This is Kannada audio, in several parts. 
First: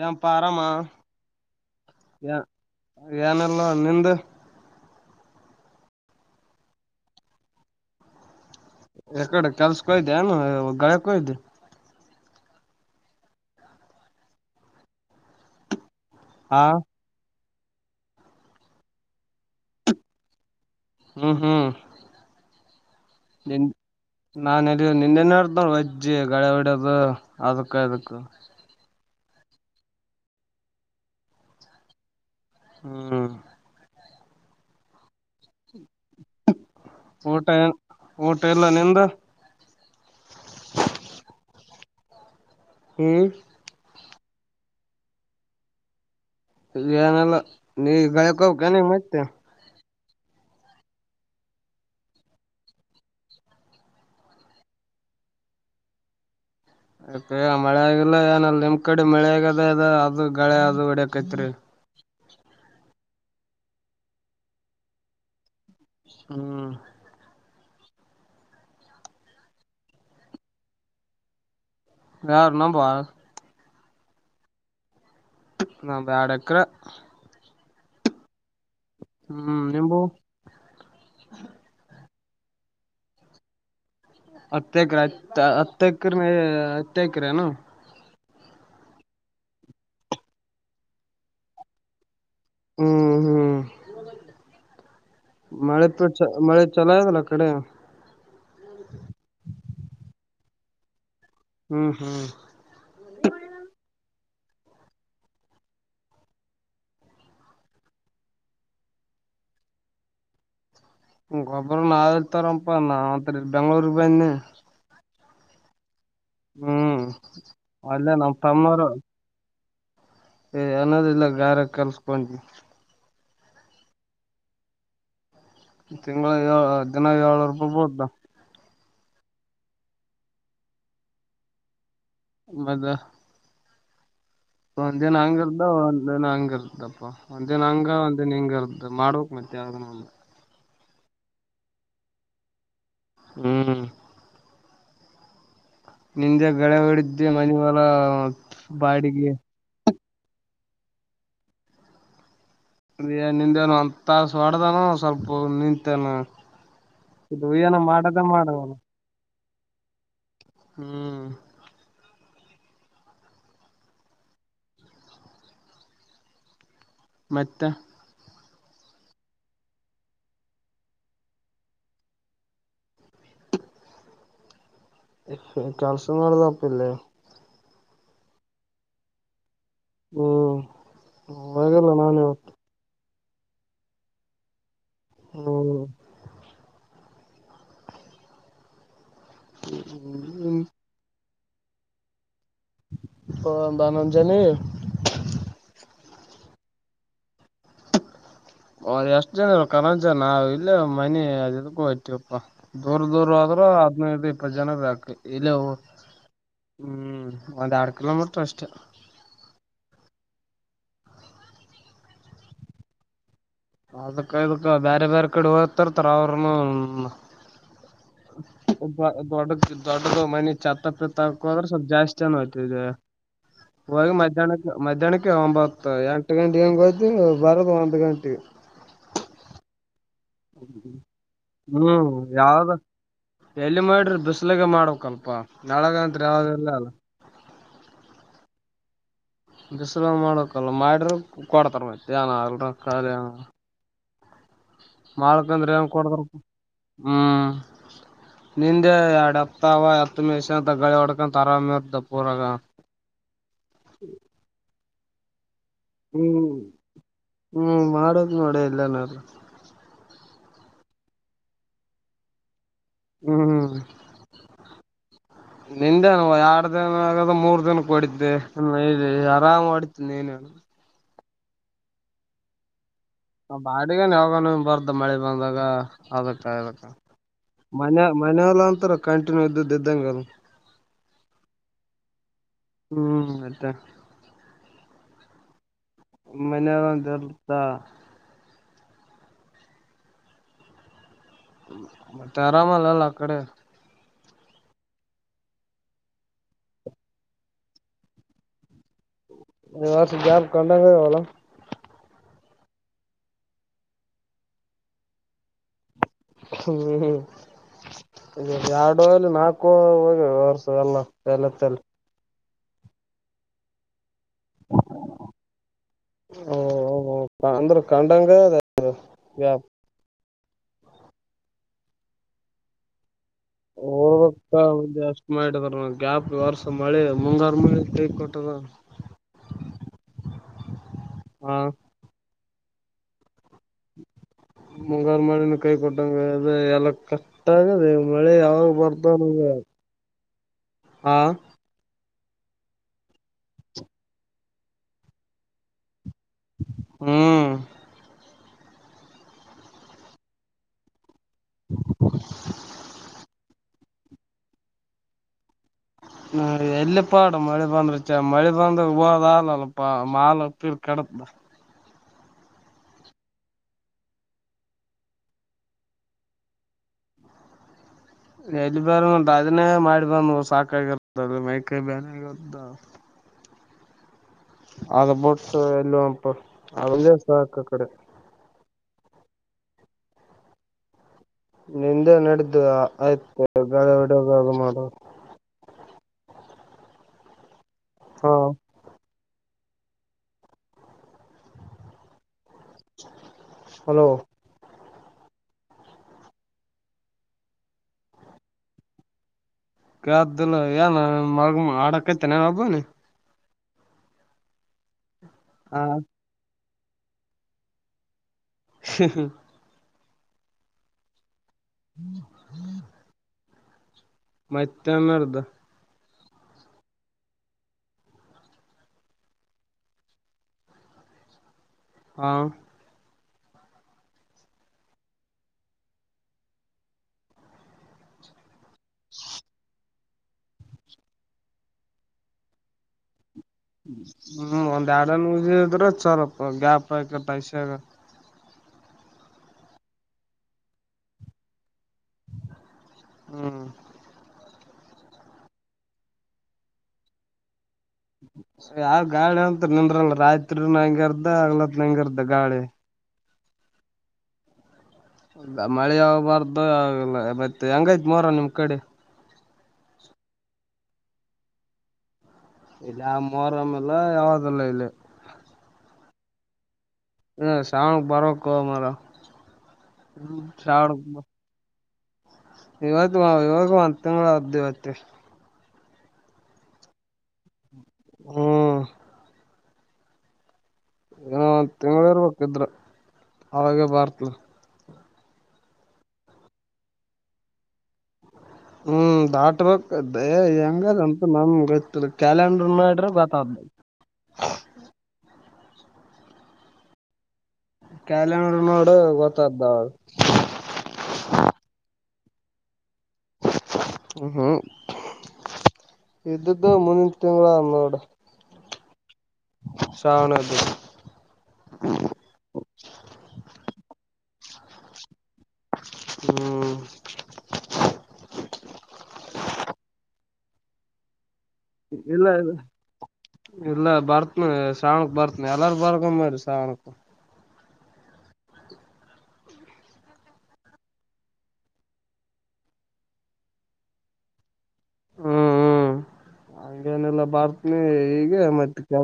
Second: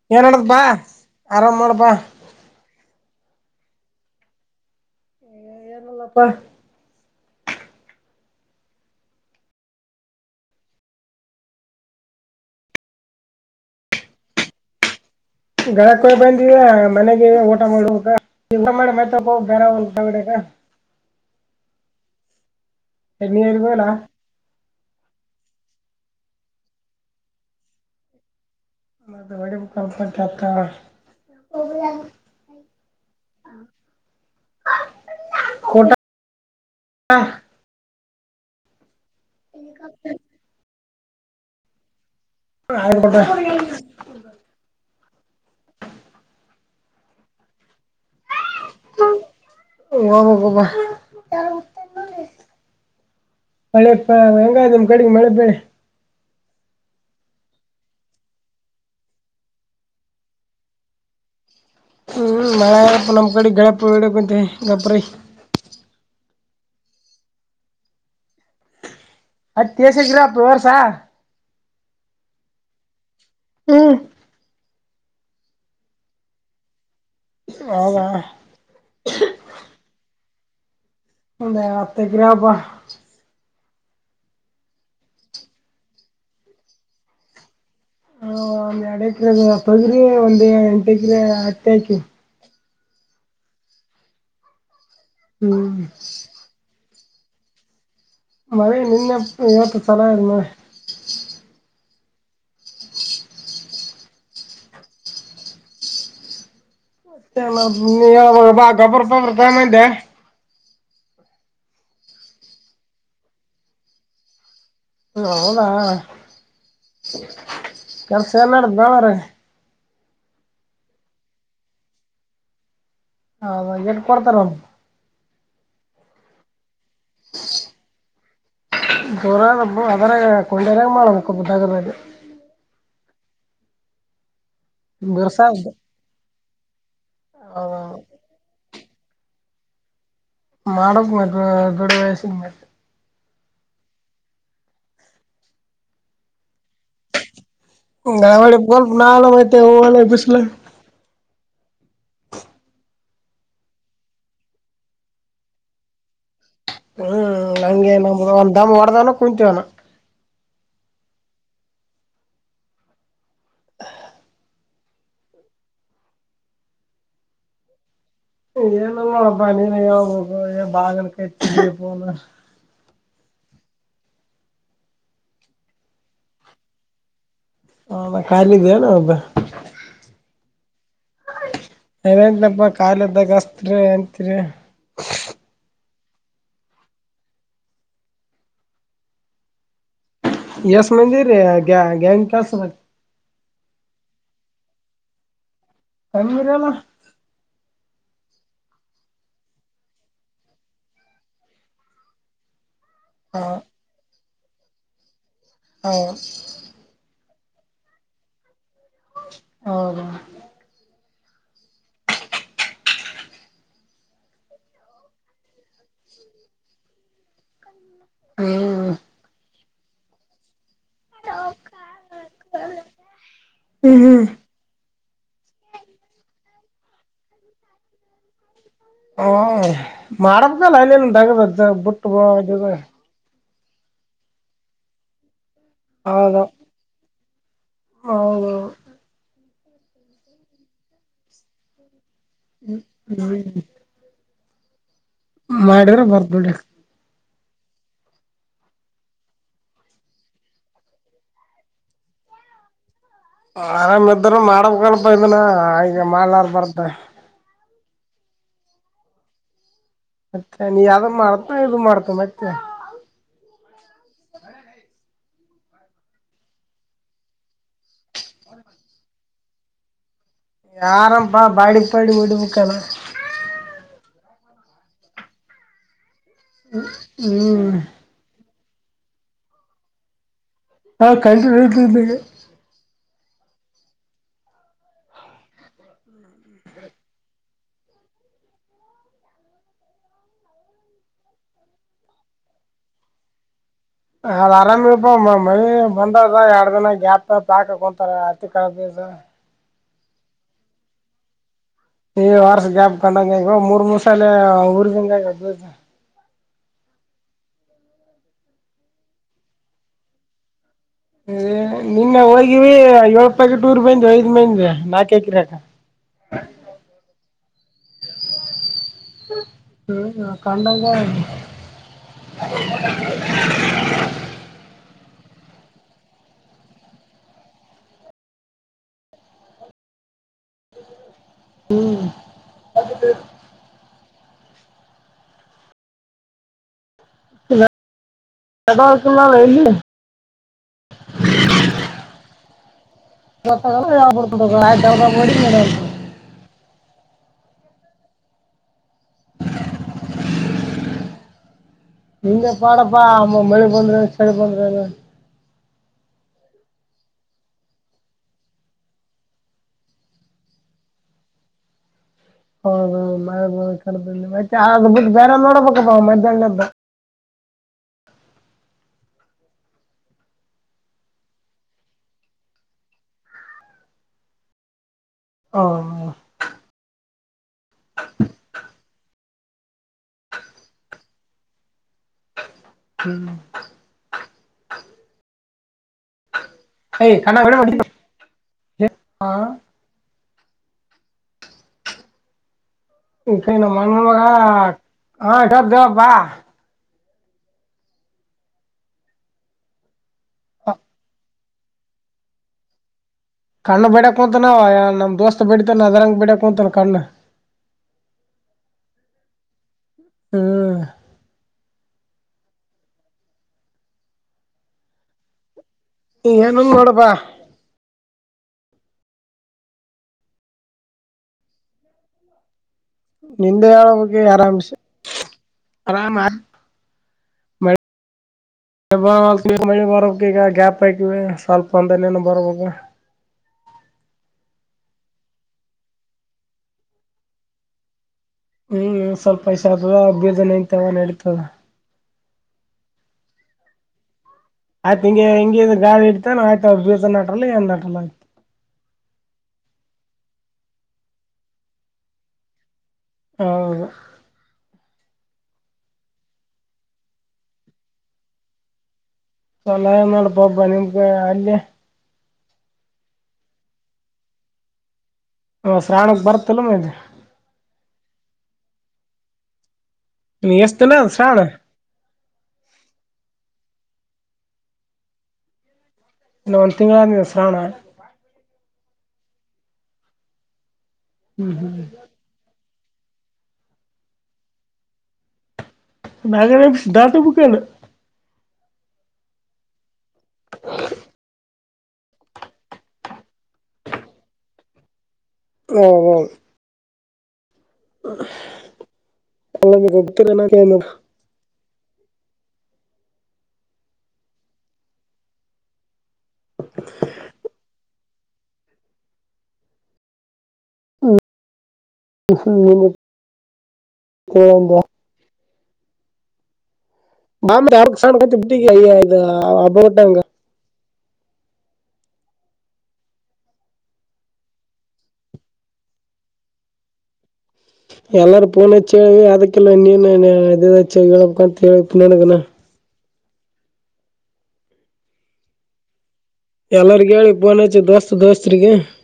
ಏನಪಾ ಏನ್ಡದ ಆರಾಮ ಬಾ ಆರಾಮ್ ಮಾಡಬಾ ಏನಲ್ಲವಾ ನಿಂದ ಲ್ಲಪ್ಪ ಯಕಡೆ ಕೆಲ್ಸಕೋಯ್ದೆ ಏನು ಗಳಕ್ಕಯ್ದೆ ಗಳ ಕೊಯ್ದು ಬಂದರ ಹಾ ಮನೆಗೆ ಒ ಊಟ ಮಾಡ ಊಟ ಮತೋಗ ಬೇರೆಗಡೆಗ ಹ್ಮ್ ಹ್ಮ್ [unintelligible] ನಿನ್ನೆನ್ ಮಾಡಡ್ತವ್ರ ವಜ್ಜಿ ಗಡೆ ಹೊಡೋದು ಅದಕ್ಕ ಇದಕ್ ಮದು ಹೊಡಿ ಮುಖಲ್ಪತ ಹ್ಮ್ ಊಟ ಊಟ ಊಟ ಇಲ್ಲ ನಿಂದು [inaudible] ಹ್ಮ್ [unintelligible] ಇಲಿ ಏನಿಲ್ಲ ನೀ ಕೇಳಿಕೆ ಹೋಗಬೇಕಾ ಮತ್ತೆ ಹೋಗಬೇಕಪ ಹೆಂಗೈತೇ ನಿಮ್ ಕಡೆ ಮಳೆ ಬೆಳೆ ಆಯ್ತ್ ಮಳೆ ಆಗಿಲ್ಲ ಏನ ನಿಮ್ ಕಡೆ ಮಳೆ ಆಗದ ಇದ ಅದು ಗಳೆ ಅದು ಹೊಡ್ಯಕೈತ್ರಿ ಹ್ಮ್ ಮಳೆ ನಮ್ಮ್ ಕಡೆ ಗೆಳಪು ಇಡಕ್ಕಂತ ಗಬ್ರ ಹ್ಮ್ ಅದತ್ಯೇಸಿಕ್ರ ವರ್ಸಾ ಯಾರ್ ನಾಮವ ಹ್ಮ ಒಂದ್ ಎರಡ್ ಎಕ್ರೆ ಹೌದಾ ಹ್ಮ್ ನಿಮ್ದು ನಮ್ದ ಹತ್ ಎಕರೆ ಅಪ್ಪ ಹತ್ತು ಎಕರೆ ಹತ್ ಹತ್ತ ಎಕರೆ ಹತ್ತು ಎಕರೆನು ಹ ಒ ಎಡಕಿರ ತೊಗರಿ ಒಂದ ಎಂಟಕ್ರ ಹತ್ತಿ ಅಕಿವಿ ಹ್ಮ್ ಹ್ಮ್ ಹ್ಮ್ [unintelligible] ಚಲೋಅದೇ ಅ ಕಡೆ ಮಳೆ ನಿನ್ನೆ ಇವತ್ತು ಚಲೋ ಮಳೆ ಹ್ಮ್ ಹ್ಮ್ [unintelligible] ಗಬರಬ ರಿಟೆಡ್ಮೆಂಟ್ ಗೊಬ್ಬರ ನಾವಲೇ ತಾರಪ್ಪ ನಾತ್ರ ಬೆಂಗಳೂರ್ ಬನ್ನಿ ಹ ಹೌದಾ ಹ್ಮ್ ಅಲ್ಲೇ ಕೆಲ್ಸ ಎಲ್ಲಡ್ದ್ ನ್ರ ಏ ಅನ್ನೋದಿಲ್ಲ ಗಾರ ಕಲ್ಸ್ಕೊಂಡ್ವಿ ಹದ ಎಷ್ಟು ಕೊಡ್ತಾರ ಅವನು ತಿಂಗಳ ದಿನ ಏಳ ರೂಪಾಯಿ ಬಹ್ದ ಗೌರಿ ಹಬ್ಬಗಳ ಅದರ ಕೊಂಡೆನಾಗ ಮಾಡಬೇಕಬ್ಬಡಗರೆ ಒಂದ್ನ್ ಹಂಗ ಇರ್ದ ಬಿರ್ಸಾದ್ದು ಒಂದನ್ ಹಂಗ ಇರ್ದಪ್ಪ ಒಂದನ ಹಂಗ ಒಂದೇನ್ ಹಿಂಗ ಇರ್ದು ಮಾಡ ಬೇಕು ಮತ್ತೆ ಯಾವ ಮಾಡಕ್ ಮೇ ಬಿಡೋ ವಯಸಿನ ಮ ಹ್ಮ್ ನಿಂದೆ ಬೇಳೆ ಹೊಡಿದ್ದೆ ಮನವ ನಾವಡಿ ಬಲ್ ನವಲಿ ಹೋಯಿತೀವಿ ಬಿಸಲ ಅ ನಿಂದೆನು ಅಂತಸ ಹೊಡ್ದಾನ ಸ್ವಲ್ಪ ನಿಂತೇನು ಹ್ಮ್ ನಂಗೆ ನ ಒಂದ ಮಾಡವನು ದಮ್ಮ್ ಹೊಡದವನ ಕುಂತವಾನ ಹ್ಮ್ ಹ ಮತ್ತೆ ಏನು ಮಾಡಪ್ಪ ನೀನೆ ಹೇಳ್ಬೇಕು ಹೇ ಬಾಗನ ಕಟ್ಟನ [unintelligible] ಕೆಲಸ ಮಾಡದೆ ತಪಲ್ಲ ಕಾಯಲಿದ್ದೇನ ಒಬ್ಬ ಹೋಗಿಲ್ಲ ನಾನು ಇವತ್ತು ನಪ್ಪ ಕಾಲ ಅದಾಗ ಹಸ್ತ್ರಿ ಅತ್ರಿ ಹ್ಮ ಯಸ್ ಮಂದೆ -ರೇ -ಗ -ಗ್ಯಾಂಗ ಕಸ್ ಹ -ಬಾನಂಜನೆ. ಕಮ್ಮ ಮರಲ್ಲ. ಹ ಹ -ಎಷ್ಟು ಜನ -ಇ- ಕರಂಚ ನಾವವು ಇಲ್ಲ ಮನೆ ಅದಕ್ಕೂ ಇತೀವಪ್ಪಾ ದೂರ ದೂರ ಹ ಆದ್ರೂ ಹದಿನೈದು ಇಪ್ಪತ್ತು ಜನಾಕ ಇಲ್ಲ ಹೌದ ಹ್ಮ್. ಒಂದ್ ಎರಡ್ ಕಿಲೋಮೀಟ್ರ ಅಷ್ಟೇ. ಹ ಅದಕ್ಕ ಅದಕ್ಕ ಬೇರೆ ಬೇರೆ ಕಡೆ ಹೋಗ್ತರ್ತಾರ ಅವ್ರನು. ಹ್ಮ್ ದ- ದೊಡ್ಡ ದೊಡ್ಡ ಮನೆ. ಚಛತ್ತ ಪಿತ್ತ ಹಾಕದ್ರೆ ಸ್ವಲ್ಪ ಜಾಸ್ತಿ ಅಏಯ್ತು ಇದೆ. ಹೋಗ ಹ್ಮ್ ಮಧ್ಯಾಹ್ನಕ್ಕೆ ಮಧ್ಯಾಹ್ನಕ್ಕೆ ಒಂಬತ್ತು ಎಂಟ ಗೆ. ಟಂಗಗೆಯ್ ಬರೋದು ಅಂದು ಗಂಟೆ. ಹ -ಮಾಡಬೇಕಲ್ಲ ಅಲ್ಲಿನ್ ತಗದ್ದ ಬುಟ್ಟ. ಹ್ಮ್ ಯಾವ್ದ ಎಲ್ಲಿ ಮಾಡ್ರಿ ಬಿಸ್ಲಗೆ ಮಾಡ್ಕ್ಲ್ಪ ನಾಳಗತ್ ಯಾವ್ದೂ ಇಲ ಅಲ್ಲ. ಹೌ ಬಸ್ರ ಮಾಡಕಲ್ಲ ಮಾಡ್ರ ಕೊಡ್ತಾರ ಮತ್ ಏನ ಅಲ್ರ ಹ್ಮ್ ಖಾಲ ಮಾಡಳಕಂದ್ರೆ ಏನ್ ಮಾಡಿದ್ರೆ ಬರ್ತ್ ಕೊಡದ್ರ- ಬಿಡಿ ಹ್ಮ್ ನಿಂದೆ ಎರಡ್ ಹತಾವ ಹತ್ತು ಮೇಷಂತಾಗಳಿ ಹೊಡ್ಕೊಂಡ ಆರಾಮ್ಯರ್ ದ ಪೂರಾಗ. ಆರಾಮ ಇದರುೂ ಮಾಡಬೇಕ ಅಲ್ಪ ಇದನ ಈಗ ಮಾಡಲಾರ ಹ್ಮ್ ಬರ್ತ. ಹ್ಮ್ -ಮಾಡದು ನೋಡ ಎಲ್ಲನಾರ. ಮತ್ತೆ -ನೀ -ಯಾವ್ದ ಮಾಡ್ತಾ ಇದು ಮಾಡ್ತ ಮತ್ತೆ. ಹ್ಮ್ ನಿಂದೆನು ಎರಡ್ ದಿನ ಆಗದ ಮೂರ್ ದನ ಹೊಡಿದ್ದೆ ಆರಾಮ್ ಹೊಡತ ನೀನು. ಯಾರಾಮಪಾ ಬಾಡಿ ಬಾಡಿ ವಡುಬ ಕಣ. ಬಾಡಗನ್ ಯಾವಾಗಾನ ಬರ್ ಮಳೆ ಬಂದಾಗ ಅದಕ್ಕ ಅದಕ್ಕ ಹ್ಮ್ ಮನೆ ಮನಲ್ಲ ಅಂತಾರ ಕಂಟಿನ್ಯೂ ಇದ್ದ್ದ ಇದಂಗ -ಅ- ಹಾ -ಕಲ್ತಿ ಇತಗೆ ಹ್ಮ್- ಅತ್ತಾ ಮನೆಯಂತರುತ. ಮತ್ತ ರಾಮಲ್ಲಲ್ಲ ಕಡೆ. ಅದ ಆರಾಮಪ ಮಳೆ ಬಂದದ ಎರಡ್ ದಿನ ಗ್ಯಾಪ್ ಪ್ಯಾಕ್ಂತಾರ ಅತಿ ಕಿವಸ. ಹೊ -ಜಾರ ಕಂಡಂಗ ಅವಲ ವಾರಷ ಗ್ಯಾಪ್ ಕಂಡಂಗ- ಇ -ಮೂರ್ ಮುಸಾಲೆ ಉರದಂಗ ಹ್ಮ್ -ಹ್ಮ್- ಎರಡುಲ್ಲಿ ನಾಲ್ಕು ಚಲ್ಲ ತಲ್ಲ ಓ ಓ [unintelligible] ಓ ಅಂದ್ರ ಕಂಡಂಗ -ಅ- ಕಂಡಗೆ. ಹ ಪಕ್ಕ ಮುಂದೆ ಅಷ್ಟ್ ಮಾಡದಾರ ನ್ಯಾಪ್ ವರ್ಸ ಮಳೆ ಮುಂಗಾರು ಮಳೆ ತೈ ಕೊಟ್ಟದ [unintelligible] ಆ ಹ್ಮ್ -ಹಾಗ ಮುಂಗಾರು ಮಾಡಿನ -ಕೈ -ಕೊಟ್ಟಂಗ ಅದ ಎಲ್ಲಕ್. ಕಟ್ಟಾಗದೆ ಮಳೆ ಯಾವಾಗ ಬಾರ್ದ ನಮಗೆ ಎಲ್ಲಿ ಹಾ ಗತ್ತ ಕ ಯಾಪಡ್ ಆಯಡಿ ಹ್ಮ್ ಹ್ಮ ನಿಂಗ ಪಾಡಪ್ಪಾಮ್ಮ ಮಳೆ ಬಂದ್ರ ಚಳ ಪನ್್ರೇ ಹ ಹ ಎಲ್ಲಿ ಪಾಡು ಮಳೆ ಬಂದ್ರೆ ಚ ಮಳೆ ಬಂದ ಹೋದಲ್ಲಲ್ಲ ಮಾಲ್ೀರ್ ಕಡತ ಹೌದ ಮ ಬೇರೆ ನೋಡಬೇಕಪ್ಪ ಮಧ್ಯಾಹ್ನದ್ದ [unintelligible] ಎಲ್ಲಿ ಬೇರೆ ಉಂಟ ಅದನ್ನೇ ಮಾಡಿ ಬಂದ ಸಾಕಾಗಿರತ್ತ ಅದು ಮೈಕೈ ಬೇರೆಗರುದ ಅದ ಬೊಟ್ಟ ಹ ಎಲ್ಲಪ ಅಸಕ ಕಡೆ ನಿಂದೆ ನಡೆದು ಹ್ಮ್ ಆಯ್ತು ಗಗಳ ಹಡಗಾಗ ಮಾಡುವರು ಯ್ ಕಣ್ಣಾ ವಿಡ ಹಾ ಹ ಈ ಕ ನ ಮ ಬ ಹಲೋ ಹಪ್ಪಾ ಕ್ದಲ್ಲ ಏನ್ ಮಗ ಮಾಡಡಕೈತೆ ನ ಹಬ್ಬನಿ ಕಣ್ಣು ಬಿಡಕ್ ಅಂತ ನಾವ ನಮ್ ದೋಸ್ತ್ ಬಿಡತ ನ ಅದರಂಗ್ ಬಿಡಕ್ ಅಂತ ಕಲ್ಲ ಹ ಹಾ ಹ್ಮ್ ಹ್ಮ್ ಹ್ಮ್ ಮತ್ತನ್ನರ್್ದ ಏನನ್ ನೋಡಬಾ ಹಾ ನಿಂದೆ ಹೇಳಳ ಹೋಗಿ ಆರಾಮಸ ಆರಾಮ ಮೆ ಬ ಈಗ ಗ್ಯಾಪ್ ಆಯತವಿ ಸ್ವಲ್ಪ ಒಂದನೇನ ಬರ್ಬಾಗ ಹ್ಮ್ ಒಂದ್ ಎರಡನ್ ಉಜಿದ್ರೆ ಚಲಪ ಗ್ಯಾಪ್ ಆಯಕ ಪಐಸೆಗ ಹ್ಮ್ ಸ್ವಲ್ಪ ಇಷ ಆದ ಬ್ಯಜನ್ ಇಂತವನ್ ಹೇತದ ಹ್ಮ್ ಆಯ್ತ ಹಿಂಗೆ ಹಂಗ ಗಾಳ ಇತಾನ ಆಯ್ತ ಅವ್ರ ಬೀಸ ನಟ್ರ ಏ ಸರಿ ಯ ಗಾಳ ನಿಂದ್ರಲ್ಲ ರಾಯತ್ರಿ ನಂಗರ್ದ ಆಗ್ಲತ್ ನಂಗಗೆ ಅರ್ದ ಗಾಳಿ ಹೌ ಮಳೆ ಆಬಾರ್ದು ಮತ್ತ ಹೆಂಗೈತ್ ಮರ ನಿಮ್ ಕಡೆ ಸಲಹಡಪಬ ನಿಮ್ಮ ಕಡೆ ಅಲ್ಲಿ ಇಲ್ಲಿ ಆ ಮೋರಮೆಲ್ಲ ಯಾವದಲ್ಲ ಇಲ್ಲಿ ಹ ಶ್ರಾವಾಣಕ್ ಬರ್ತ್ತಲ್ಲ ಮೆ ಹ್ಮ ಶಾವಣ ಬಾರೋ ಕ ಮರ ನೀ ಎಸ್ತ ನ ಶಾನ ಇವತ್ತು ಇವತ್ತು ಮತ್ತಂಗ್ದ ಪತ್ತೆ ಒ ತಿಂಗಗಳಿವಸರಣ ಹ್ಮ್ ಒ ತಿಂಗಳ ಇರ್ಬೇಕಿದ್ರ ಅವಾಗ ಬಾರ್ತ್ ನಗರ ದತ ಮುುಕನು ಹ್ಮ್ ದಾಟಬೇಕಕ್ ಹೆಂಗದಂತ ನಮ್ ಗ ಕ್ಯಾಲಂಡರ್ ನಡ್ರ ಗತ ಓ ಹಓ ಕ್ಯಾಲೆಂಡರ್ ನೋಡು ಗೊತ್ತ್ದ ಎಲ್ಲ ಗೊತ್ತಿರ ಮಾಮೂಲಿ ಹ್ಮ್ ಇದ್ದ್ದು ಮುಂದಿನ ತಿಂಗಳ ನೋಡು ಶಾವನದು ಹ್ಮ್ಮ ಕ ಹ್ಮ್ ಬಂಬ ಅವ ಸಾಣ ಕ ಬಿಟ್ಟ ಯ್ಯ ಇದು ಅಬ್ಬೋಗಟ್ಟಂಗ ಇಲ್ಲ ಇಲ್ಲ ಇಲ್ಲ ಬರ್ತ್ನ ಶ್ರಾವಣಕ್ ಬರ್ತ್ನ ಎಲ್ಲಾರು ಬರ್ಕ ಮರಿ ಶ್ರಾವಣಕ್ ಎಲ್ಲಾರು ಪಣ ಚಳ್ ಅದಕ್ಕೆಲ್ಲ ಇನ್ನ ಎಳಂತ ನನಣ ಹ್ಮ್ ಹ್ಮ್ ಎಲ್ಲರಿಗ ಹಂಗೇನೆಲ್ಲ ಹೇಳಿ ಫೋನ್ ಬಾರ್ತ್ನಿ ಹಚ್ಚಿ ದೋಸ್ತ್ ಈಗೆ ದೋಸ್ತ್ರಿಗೆ ಮತ್ತ ಕೆ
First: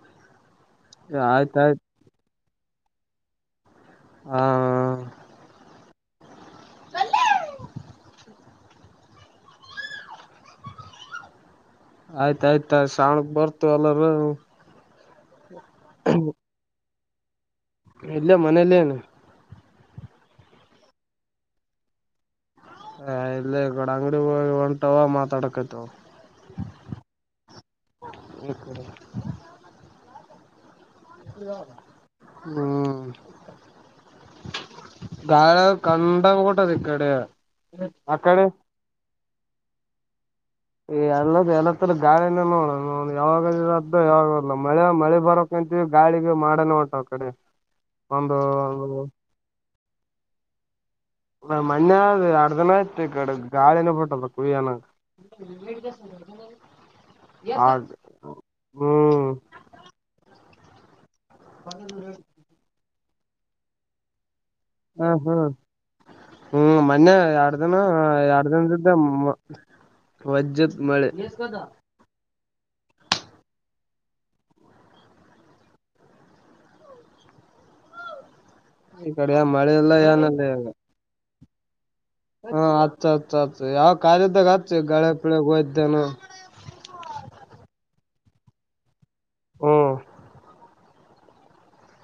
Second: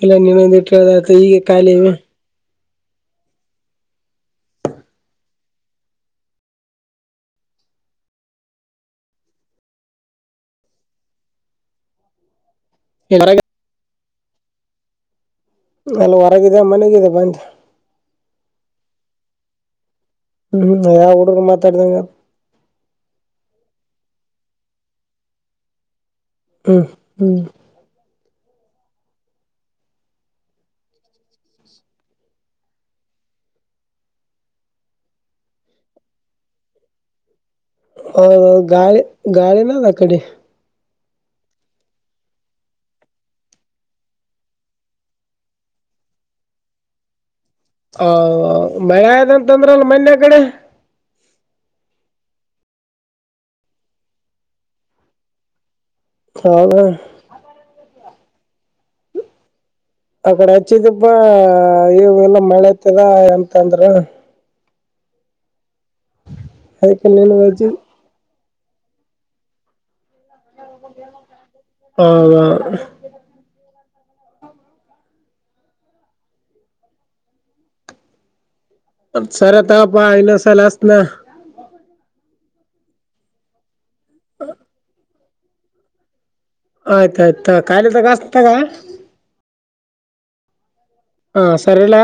ಅಲ್ಲ ನೀನೊಂದ ಇಟ್ಟದಯ್ತ ಈಗ ಖಾಲಿ ಆಯ್ತಾಯ್ತು ಹ ಬೆ ಆಯ್ತಾಯಯ್ತ ಇಲ್ಲಿ ಶಾವಣಕ್ ಹೊರಗ ಬರ್ತು ಎಲ್ಲರೂ ಅಲ್ಲಿ ಹೊರಗಿದೆ ಮನೆಗಿದೆ ಬಂದು ಇಲ್ಲ ಮನೇಲ್ಲೇ ನು ಹ್ಮ್ ಡುರ ಮಾತಾಡತಂಗ ಹ ಇಲ್ಲ ಕಡ ಅಂಗಡಿ ಒಂಟಾವ ಮಾತಾಡಕತ ಹ್ಮ್ ಹ್ಮ್ ಇಕ ಹ್ಮ್ ಗಾಳ ಕಂಡ ಕೊಟ್ಟದ ಕಡೆ ಆ ಕಡೆ ಹೌದೌದು ಗಾಳಿ ಗಾಳಿ ನ ತ ಕಡೆ ಈ ಎಲ್ಲದ ಎಲ್ಲತ್ತ ಗಾಳಿನ ನೋಡೋಣ ಯಾವಾಗ ಯಾವಾಗ ಮಳೆ ಮಳೆ ಬರಕಂತ ಗಾಳಿಗ ಮಾಡನ ಟ ಅವ್ ಕಡೆ ಹ ಒಂದು ಮಳೆ ಇಂತಂದ್ರ ಅಲ್ ಮನ್ಯ ಕಡೆ ಮಣ್ಣೆ ಅಣತ ಕಡೆ ಗಾಳಿನ ಪಟ್ಟದ ಕುಯ್ಯಣ ಹೌದಾ ಹ ಹ್ಮ್ ಕಡೆ ಹಚ್ಚಿದಿಬಾ ಇವುಲ್ಲ ಮಳೆ ಇತದ ಎಂತ ಅಂದ್ರ ಹ ಹ್ಮ್ ಹ್ಮ್ ಅದಕ್ಕೆ ಮೊನ್ನೆ ನಿನಗ ಎರ್ದಿನ ಹಚ್ಚಿದ್ ಪ್ರ ಸ್ದ ಮಜ್ಜದ ಮಾಡೆ ಹ ಈ ಕಡೆ ಸರ ಮಳೆ ಇಲ್ಲ ತಪ್ಪಾ ಇನ್ನ ಏನಲ್ಲ ಸಲ್ಷ್ಟನಾ ಹಾ ಅತ್ ಅತ್ ಅತ್ ಯಾವ ಕಾರದಾಗ ಆತ್ ಗಳೆ ಪಳಗ್ ಹೋಯ್ದೇನ ಆಯ್ತಾಯಯ್ತ ಖಿ ತಗಸ್ ತಗ ಹ್ಮ್ ಹಾ ಸರಿಲ್ಲ